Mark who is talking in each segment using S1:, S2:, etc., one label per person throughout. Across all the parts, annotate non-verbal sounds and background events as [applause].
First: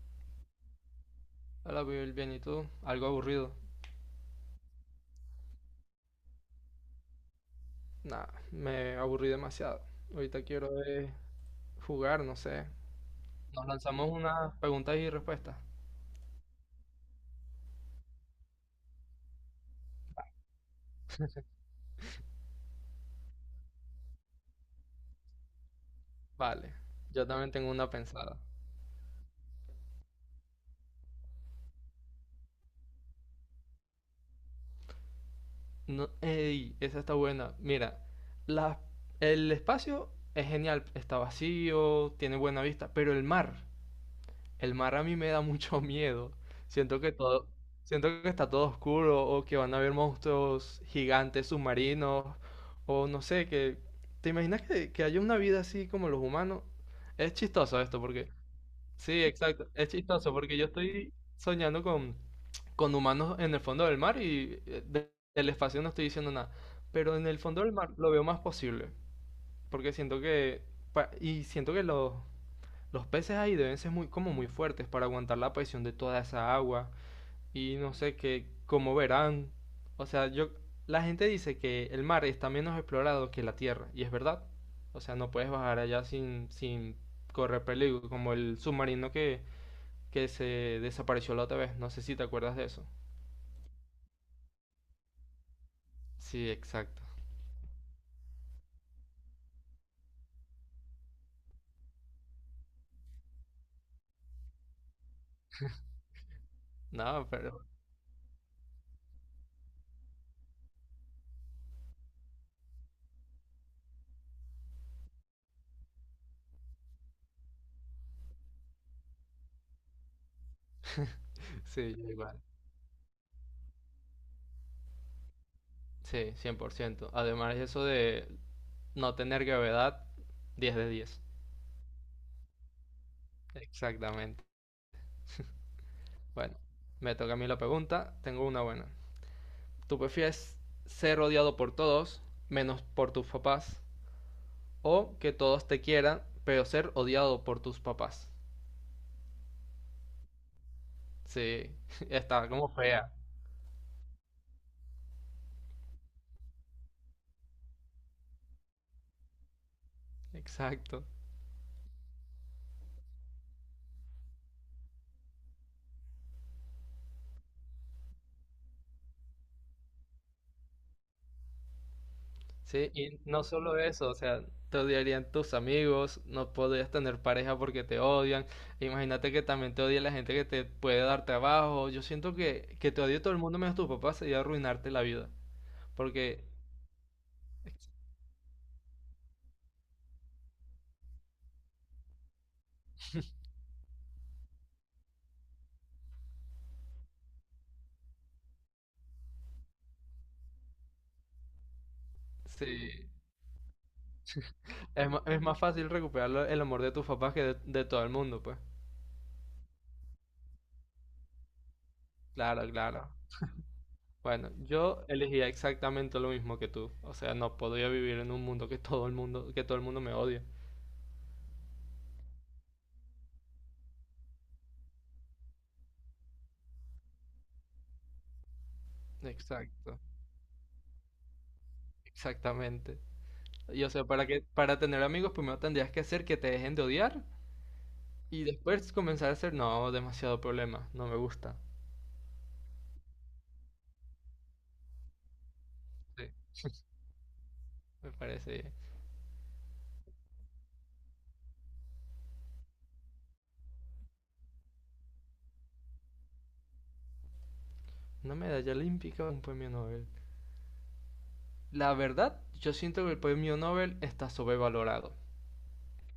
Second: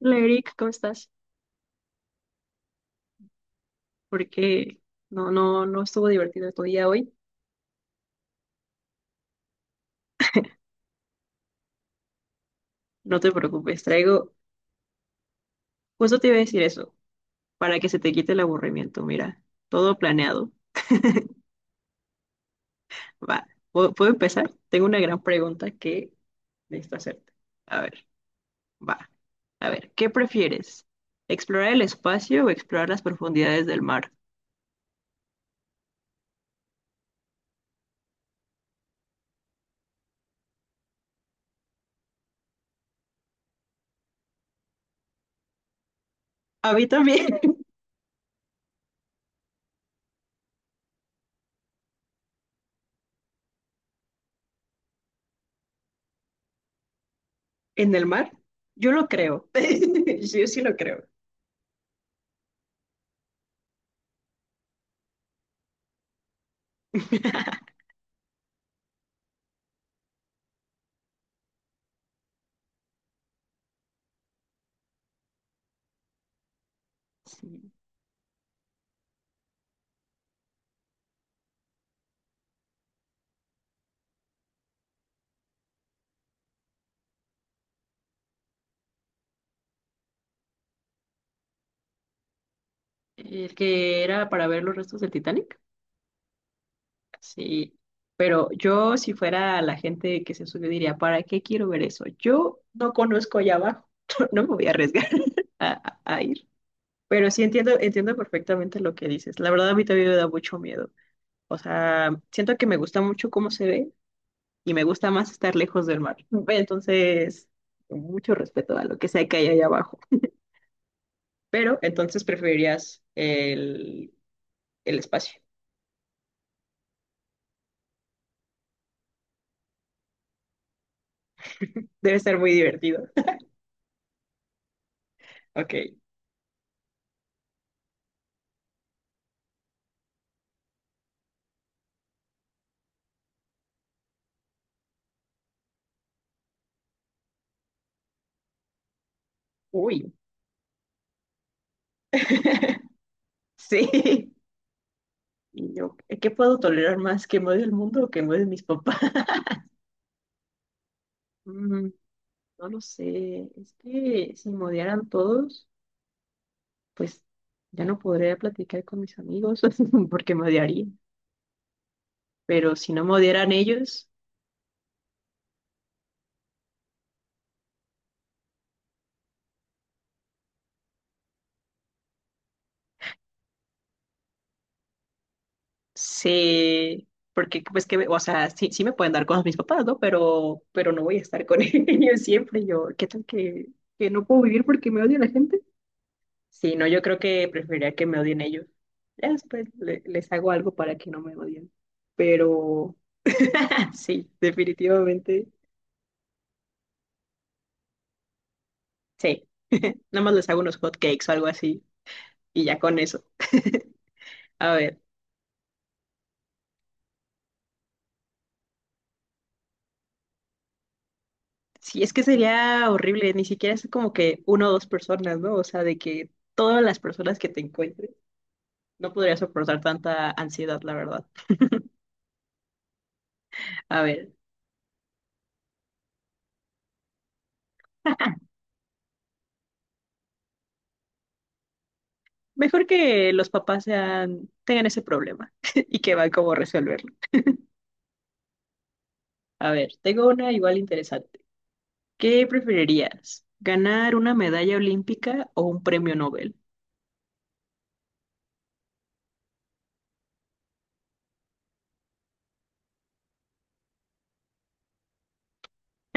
S1: Hola Eric, ¿cómo estás?
S2: Hola, Will, bien, ¿y tú? Algo aburrido.
S1: Porque no estuvo divertido tu día hoy.
S2: Nah, me aburrí demasiado. Ahorita quiero jugar, no sé.
S1: No te
S2: Nos
S1: preocupes,
S2: lanzamos
S1: traigo,
S2: unas preguntas y respuestas.
S1: justo te iba a decir eso, para que se te quite el aburrimiento. Mira, todo planeado. Va, ¿puedo empezar? Tengo una gran pregunta que
S2: Vale,
S1: necesito
S2: yo
S1: hacerte.
S2: también tengo
S1: A
S2: una
S1: ver,
S2: pensada.
S1: va, a ver, ¿qué prefieres? ¿Explorar el espacio o explorar las profundidades del mar?
S2: No, ey, esa está buena. Mira, la- el espacio es genial, está vacío, tiene buena vista, pero el mar, el mar a mí me da mucho [laughs] miedo.
S1: A mí
S2: Siento que
S1: también,
S2: todo, siento que está todo oscuro o que van a haber monstruos gigantes submarinos o no sé, que ¿te imaginas que haya una vida así como los humanos? Es
S1: [laughs]
S2: chistoso
S1: en
S2: esto
S1: el
S2: porque
S1: mar, yo lo
S2: sí,
S1: creo.
S2: exacto, es
S1: [laughs]
S2: chistoso
S1: Yo
S2: porque
S1: sí
S2: yo
S1: lo creo.
S2: estoy soñando con humanos en el fondo del mar y del espacio no estoy diciendo nada, pero en el fondo del
S1: [laughs]
S2: mar lo veo más posible porque siento que y siento que los peces ahí deben ser muy, como muy fuertes para aguantar la presión de toda esa agua.
S1: Sí.
S2: Y no sé qué, cómo verán. O sea, yo, la gente dice que el mar está menos explorado que la tierra. Y es verdad. O sea, no puedes bajar allá sin correr peligro. Como el submarino que se desapareció la otra vez. No sé si te acuerdas de eso.
S1: El que era para ver los restos del Titanic.
S2: Sí, exacto.
S1: Sí, pero yo si fuera la gente que se subió diría, ¿para qué quiero ver eso? Yo no conozco allá abajo, [laughs] no me voy a arriesgar [laughs] a, a ir.
S2: No,
S1: Pero sí
S2: pero
S1: entiendo, entiendo perfectamente lo que dices. La verdad a mí también me da mucho miedo. O sea, siento que me gusta mucho cómo se ve y me gusta más estar lejos del mar. [laughs] Entonces, mucho respeto a lo que sea que hay allá abajo.
S2: [laughs]
S1: Pero
S2: sí, yo
S1: entonces
S2: igual.
S1: preferirías el espacio.
S2: Sí, 100%. Además, eso de no tener gravedad, 10 de 10.
S1: Debe ser muy divertido.
S2: Exactamente.
S1: [laughs] Ok.
S2: Bueno, me toca a mí la pregunta. Tengo una buena. ¿Tú prefieres ser odiado por todos, menos por tus papás? ¿O que todos te quieran, pero ser odiado por tus papás?
S1: Uy.
S2: Sí, [laughs] está como
S1: [laughs]
S2: fea.
S1: Sí. Y yo, ¿qué puedo tolerar más? ¿Que me odie el mundo o que me odien mis papás? [laughs]
S2: Exacto.
S1: Mm, no lo sé. Es que si me odiaran todos, pues ya no podría platicar con mis amigos [laughs] porque me odiarían. Pero
S2: Sí,
S1: si no me
S2: y no
S1: odiaran
S2: solo
S1: ellos,
S2: eso, o sea, te odiarían tus amigos, no podrías tener pareja porque te odian. Imagínate que también te odia la gente que te puede dar trabajo. Yo siento que te odie todo el mundo menos tus papás sería arruinarte la vida. Porque,
S1: sé. Porque, pues que, o sea, sí, sí me pueden dar cosas mis papás, ¿no? Pero no voy a estar con [laughs] ellos siempre. Yo, ¿qué tal que no puedo vivir porque me odia la gente? Sí, no, yo creo que preferiría que me odien ellos. Ya después les hago algo para que no me odien. Pero
S2: sí,
S1: [laughs] sí,
S2: es, es
S1: definitivamente.
S2: más fácil recuperar el amor de tus papás que de todo el mundo, pues.
S1: Sí, nada más les hago unos hot cakes o algo así y
S2: Claro,
S1: ya con
S2: claro.
S1: eso. [laughs]
S2: Bueno,
S1: A ver,
S2: yo elegía exactamente lo mismo que tú. O sea, no podría vivir en un mundo que todo el mundo, que todo el mundo me odia.
S1: sí, es que sería horrible, ni siquiera es como que una o dos personas, ¿no? O sea, de que todas las personas que te encuentres, no podría soportar
S2: Exacto,
S1: tanta ansiedad, la verdad.
S2: exactamente. Y o
S1: A
S2: sea,
S1: ver,
S2: para tener amigos, primero tendrías que hacer que te dejen de odiar y
S1: [laughs]
S2: después comenzar a hacer, no, demasiado problema, no me gusta.
S1: mejor que los papás sean, tengan ese problema [laughs] y que van
S2: Sí,
S1: cómo resolverlo.
S2: me parece bien.
S1: A ver, tengo una igual interesante. ¿Qué preferirías? ¿Ganar una medalla olímpica o un premio Nobel?
S2: Una medalla olímpica, un premio Nobel. La verdad, yo siento que el premio Nobel está sobrevalorado.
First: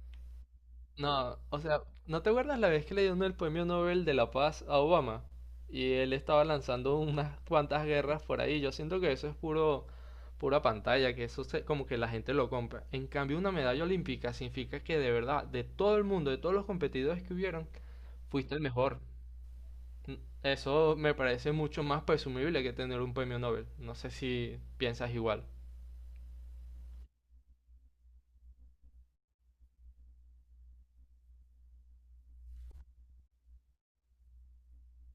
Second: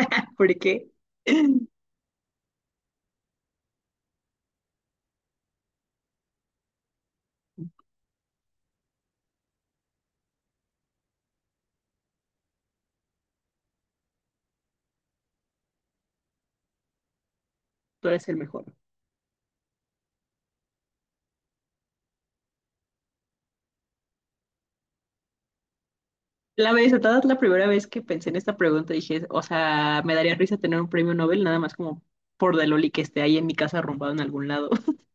S1: [laughs] ¿Por qué?
S2: No, o
S1: [laughs]
S2: sea, ¿no te acuerdas la vez que le dieron el premio Nobel de la Paz a Obama? Y él estaba lanzando unas cuantas guerras por ahí. Yo siento que eso es puro, pura pantalla, que como que la gente lo compra. En cambio, una medalla olímpica significa que de verdad, de todo el mundo, de todos los competidores que hubieron,
S1: tú eres el
S2: fuiste el
S1: mejor.
S2: mejor. Eso me parece mucho más presumible que tener un premio Nobel. No sé si piensas igual.
S1: La verdad, la primera vez que pensé en esta pregunta dije, o sea, me daría risa tener un premio Nobel nada más como por de loli que esté ahí en mi casa arrumbado en algún lado. [laughs]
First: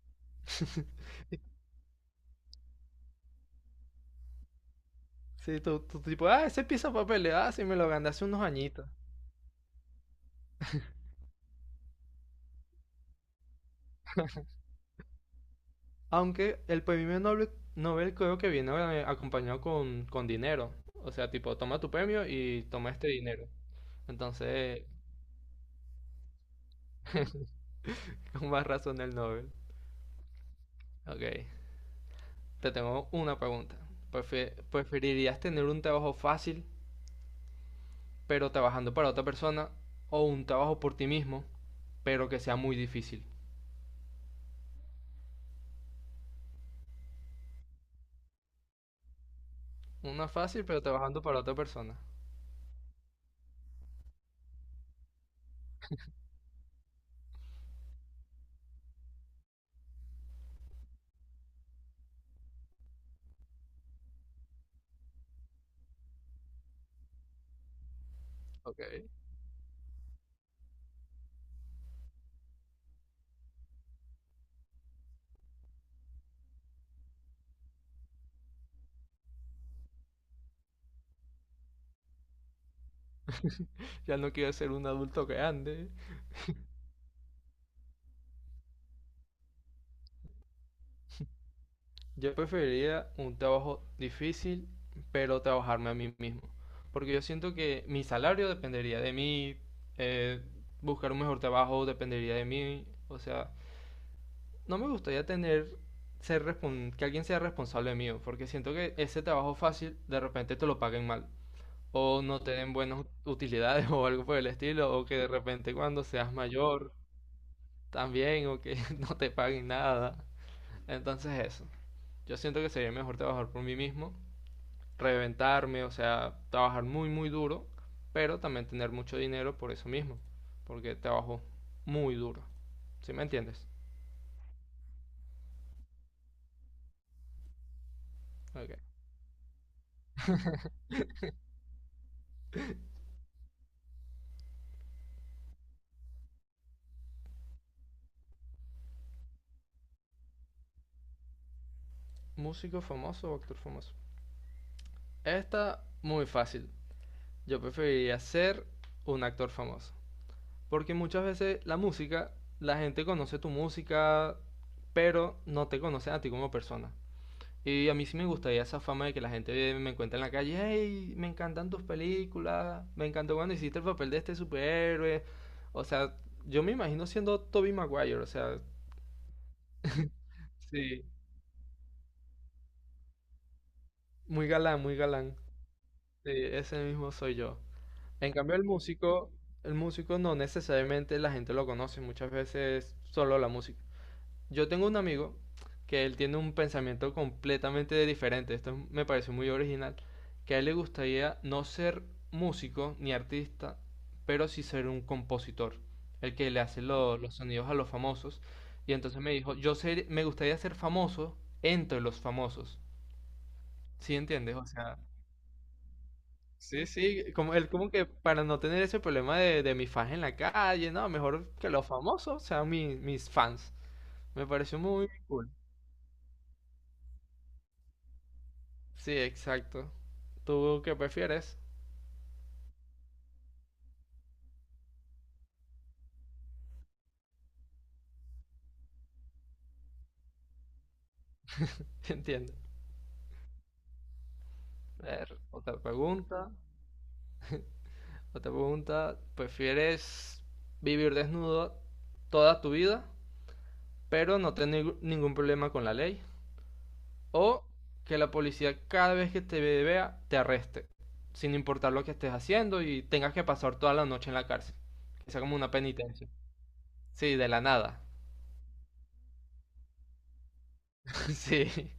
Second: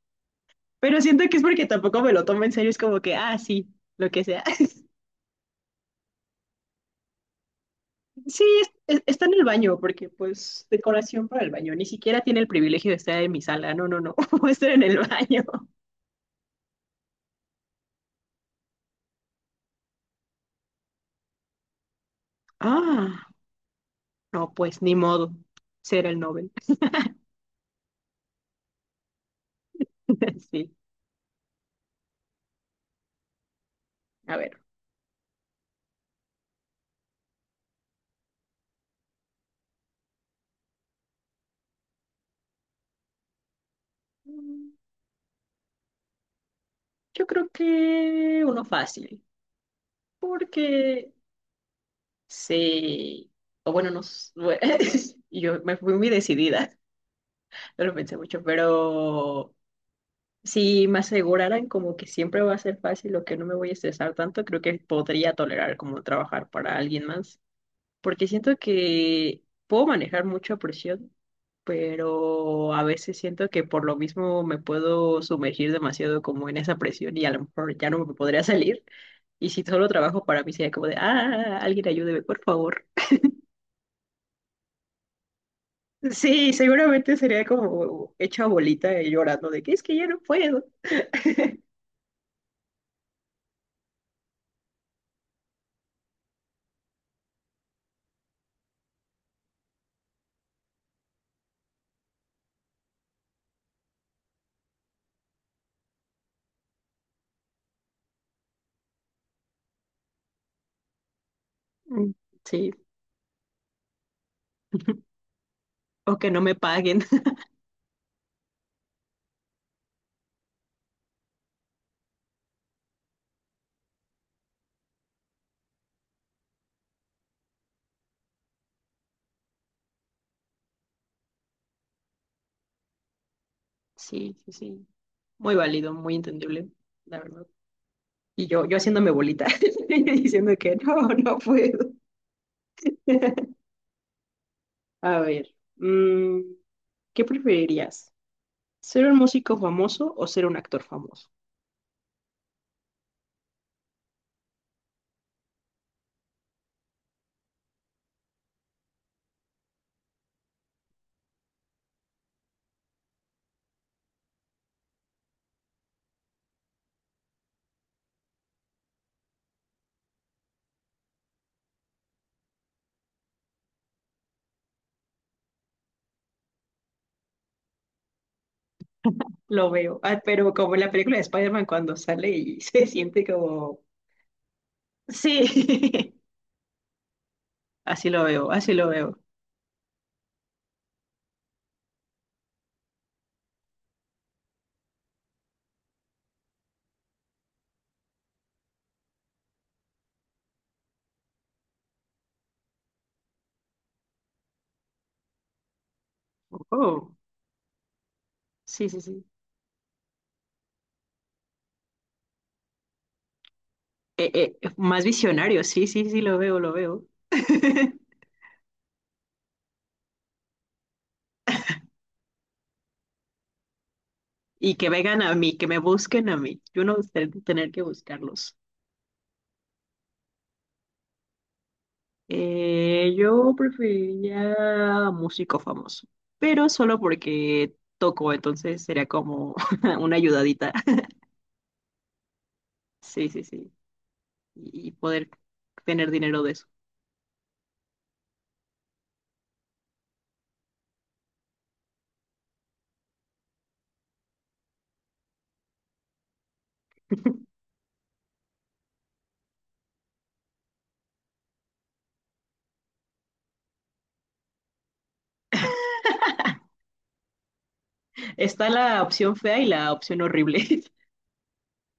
S1: Pero
S2: [laughs]
S1: siento que es porque tampoco me lo tomo en serio, es como que, ah, sí, lo que sea. [laughs]
S2: Sí, tú tipo, ah, ese pieza de papel, ah, sí me lo gané hace unos
S1: Sí,
S2: añitos.
S1: está en el baño, porque pues decoración para el baño, ni siquiera tiene el privilegio de estar en mi sala, no, no, no, [laughs] va a estar en el baño.
S2: Aunque el premio Nobel, Nobel creo que viene bueno, acompañado con dinero. O sea, tipo, toma tu premio y toma este
S1: Ah,
S2: dinero.
S1: no, pues
S2: Entonces,
S1: ni modo. Ser el Nobel.
S2: [laughs] con más razón el Nobel.
S1: [laughs] Sí.
S2: Ok, te tengo una pregunta.
S1: A ver.
S2: ¿Preferirías tener un trabajo fácil, pero trabajando para otra persona, o un trabajo por ti mismo, pero que sea muy difícil?
S1: Mm, yo creo que uno fácil.
S2: Una fácil, pero
S1: Porque
S2: trabajando para otra persona.
S1: sí. O bueno, no. [laughs] Yo me fui muy decidida. No lo pensé mucho. Pero si me aseguraran como que siempre va a ser fácil o que no me voy a estresar tanto, creo que podría tolerar como trabajar para alguien más. Porque siento
S2: Ok,
S1: que puedo manejar mucha presión, pero a veces siento que por lo mismo me puedo sumergir demasiado como en esa presión y a lo mejor ya no me podría salir. Y si solo trabajo para mí sería como de, ah, alguien ayúdeme, por favor.
S2: ya no quiero ser un adulto grande.
S1: Sí, seguramente sería como hecha bolita y llorando de que es que ya no puedo.
S2: Yo preferiría un trabajo difícil, pero trabajarme a mí mismo. Porque yo siento que mi salario dependería de mí, eh, buscar un mejor trabajo dependería de mí. O sea, no me gustaría tener, que alguien sea responsable mío, porque siento que ese trabajo fácil de repente te lo paguen mal.
S1: Mm,
S2: O no te
S1: sí,
S2: den buenas utilidades [laughs] o algo por el estilo, o que de repente cuando
S1: o que
S2: seas
S1: no me
S2: mayor
S1: paguen. [laughs]
S2: también, o que [laughs] no te paguen nada. Entonces eso, yo siento que sería mejor trabajar por mí mismo reventarme, o sea, trabajar muy, muy duro, pero también tener mucho dinero por eso mismo, porque trabajo muy duro. ¿Sí me entiendes?
S1: Sí, sí, sí. Muy válido, muy entendible, la verdad. Y yo
S2: Okay.
S1: haciéndome bolita [laughs] y diciendo que no, no puedo. [laughs] A ver, ¿qué preferirías? ¿Ser un músico famoso o ser un actor famoso?
S2: ¿Músico famoso o actor famoso? Esta, muy fácil. Yo preferiría ser un actor famoso, porque muchas veces la música, la gente conoce tu música, pero no te conocen a ti como persona. Y a mí sí me gustaría esa fama de que la gente me encuentra en la calle, hey, me encantan tus películas, me encantó cuando hiciste el papel de este superhéroe. O sea, yo me imagino siendo Tobey Maguire, o sea,
S1: Lo veo. Ah, pero como en la
S2: sí,
S1: película de Spider-Man cuando sale y [laughs] se siente como...
S2: muy galán, muy galán.
S1: Sí,
S2: Sí, ese mismo soy yo.
S1: [laughs] así lo
S2: En
S1: veo,
S2: cambio,
S1: así lo veo.
S2: el músico no necesariamente la gente lo conoce, muchas veces solo la música. Yo tengo un amigo que él tiene un pensamiento completamente diferente, esto me pareció muy original, que a él le gustaría no ser músico ni artista, pero sí ser un compositor, el que le hace
S1: Oh,
S2: los sonidos a los famosos.
S1: sí,
S2: Y
S1: sí,
S2: entonces
S1: sí.
S2: me dijo, yo me gustaría ser famoso entre los famosos. ¿Sí entiendes? O sea,
S1: Más visionario, sí, sí, sí, lo veo, lo
S2: sí,
S1: veo.
S2: sí, como él como que
S1: [laughs]
S2: para no tener ese problema de mi fans en la calle, no, mejor que los famosos sean mis fans. Me
S1: Y
S2: pareció
S1: que
S2: muy
S1: vengan a
S2: cool.
S1: mí, que me busquen a mí. Yo no tener que buscarlos.
S2: Sí, exacto. ¿Tú qué prefieres?
S1: Yo preferiría músico famoso, pero solo porque toco, entonces sería como [laughs] una ayudadita. [laughs]
S2: [laughs] Entiendo.
S1: Sí, sí, sí. Y
S2: A
S1: poder
S2: ver, otra
S1: tener dinero
S2: pregunta.
S1: de eso.
S2: Otra pregunta. ¿Prefieres vivir desnudo toda tu vida, pero no tener ningún problema con la ley? ¿O que la policía cada vez que te vea te arreste, sin importar lo que estés haciendo y tengas que pasar toda la noche en la cárcel? Que sea como una penitencia. Sí, de la nada.
S1: Está la opción fea y la opción horrible. [laughs]
S2: [laughs] Sí.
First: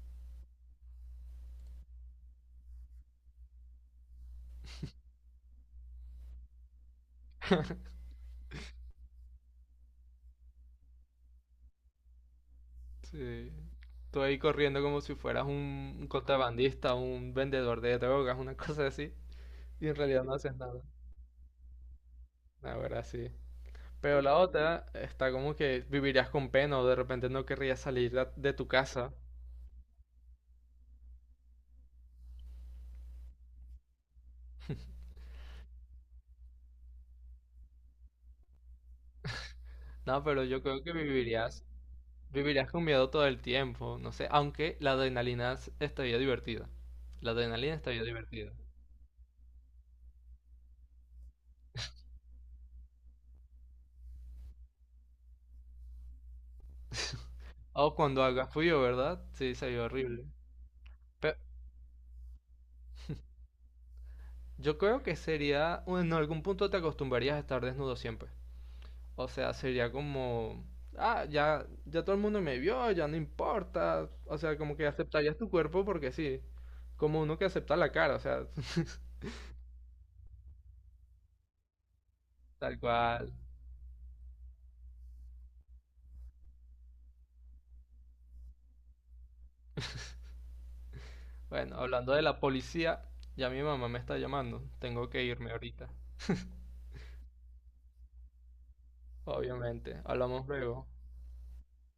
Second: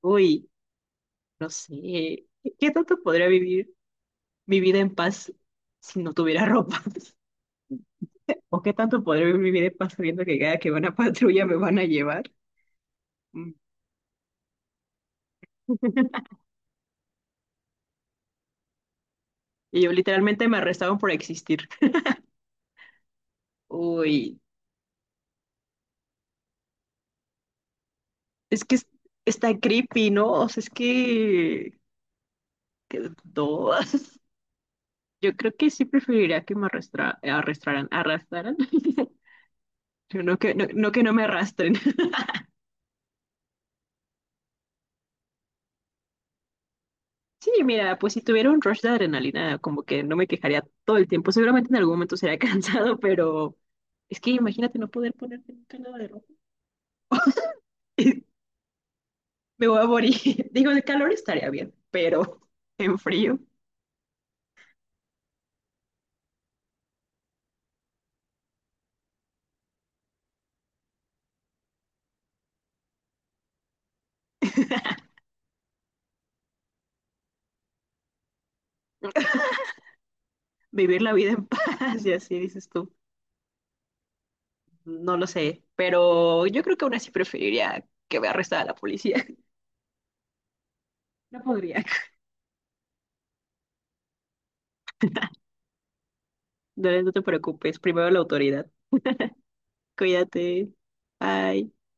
S1: Uy, no sé. ¿Qué tanto podría vivir mi vida en paz si no tuviera ropa? [laughs] ¿O qué tanto podría vivir mi vida en paz sabiendo que cada que van a [laughs] patrulla me van a llevar?
S2: Sí.
S1: Mm.
S2: Tú ahí corriendo como si fueras un contrabandista, un vendedor de drogas, una cosa así.
S1: Y
S2: Y
S1: yo
S2: en realidad no
S1: literalmente me
S2: haces nada.
S1: arrestaban por existir.
S2: Ahora sí. Pero la
S1: Uy,
S2: otra está como que vivirías con pena o de repente no querrías salir de
S1: es
S2: tu
S1: que
S2: casa.
S1: está creepy, ¿no? O sea, es que no. [laughs] Yo creo que sí preferiría que me arrastraran, arrastraran. [laughs]
S2: No,
S1: No
S2: pero
S1: que
S2: yo
S1: no,
S2: creo
S1: no
S2: que
S1: que no me
S2: vivirías,
S1: arrastren. [laughs]
S2: vivirías con miedo todo el tiempo. No sé, aunque la adrenalina estaría divertida. La
S1: Sí,
S2: adrenalina
S1: mira,
S2: estaría
S1: pues si tuviera
S2: divertida.
S1: un rush de adrenalina, como que no me quejaría todo el tiempo. Seguramente en algún momento sería [laughs] cansado, pero es que imagínate no poder ponerte nunca nada de ropa.
S2: [laughs] O cuando
S1: [laughs]
S2: haga frío, ¿verdad? Sí,
S1: Me voy
S2: sería
S1: a morir.
S2: horrible.
S1: [laughs] Digo, de calor estaría bien, pero en frío,
S2: Yo creo que sería, bueno, en algún punto te acostumbrarías a estar desnudo siempre. O sea, sería como, ah, ya, ya todo el mundo me vio, ya no importa. O sea, como que aceptarías tu cuerpo porque sí, como uno que acepta la cara, o sea, [laughs]
S1: vivir la vida en [laughs] paz y así dices
S2: tal
S1: tú.
S2: cual.
S1: No lo sé, pero yo creo que aún así preferiría que me arrestara la policía. [laughs] No
S2: Bueno,
S1: podría.
S2: hablando de la policía, ya mi mamá me está llamando, tengo que irme ahorita.
S1: No, no te preocupes, primero la autoridad.
S2: Obviamente, hablamos
S1: Cuídate.
S2: luego.
S1: Bye.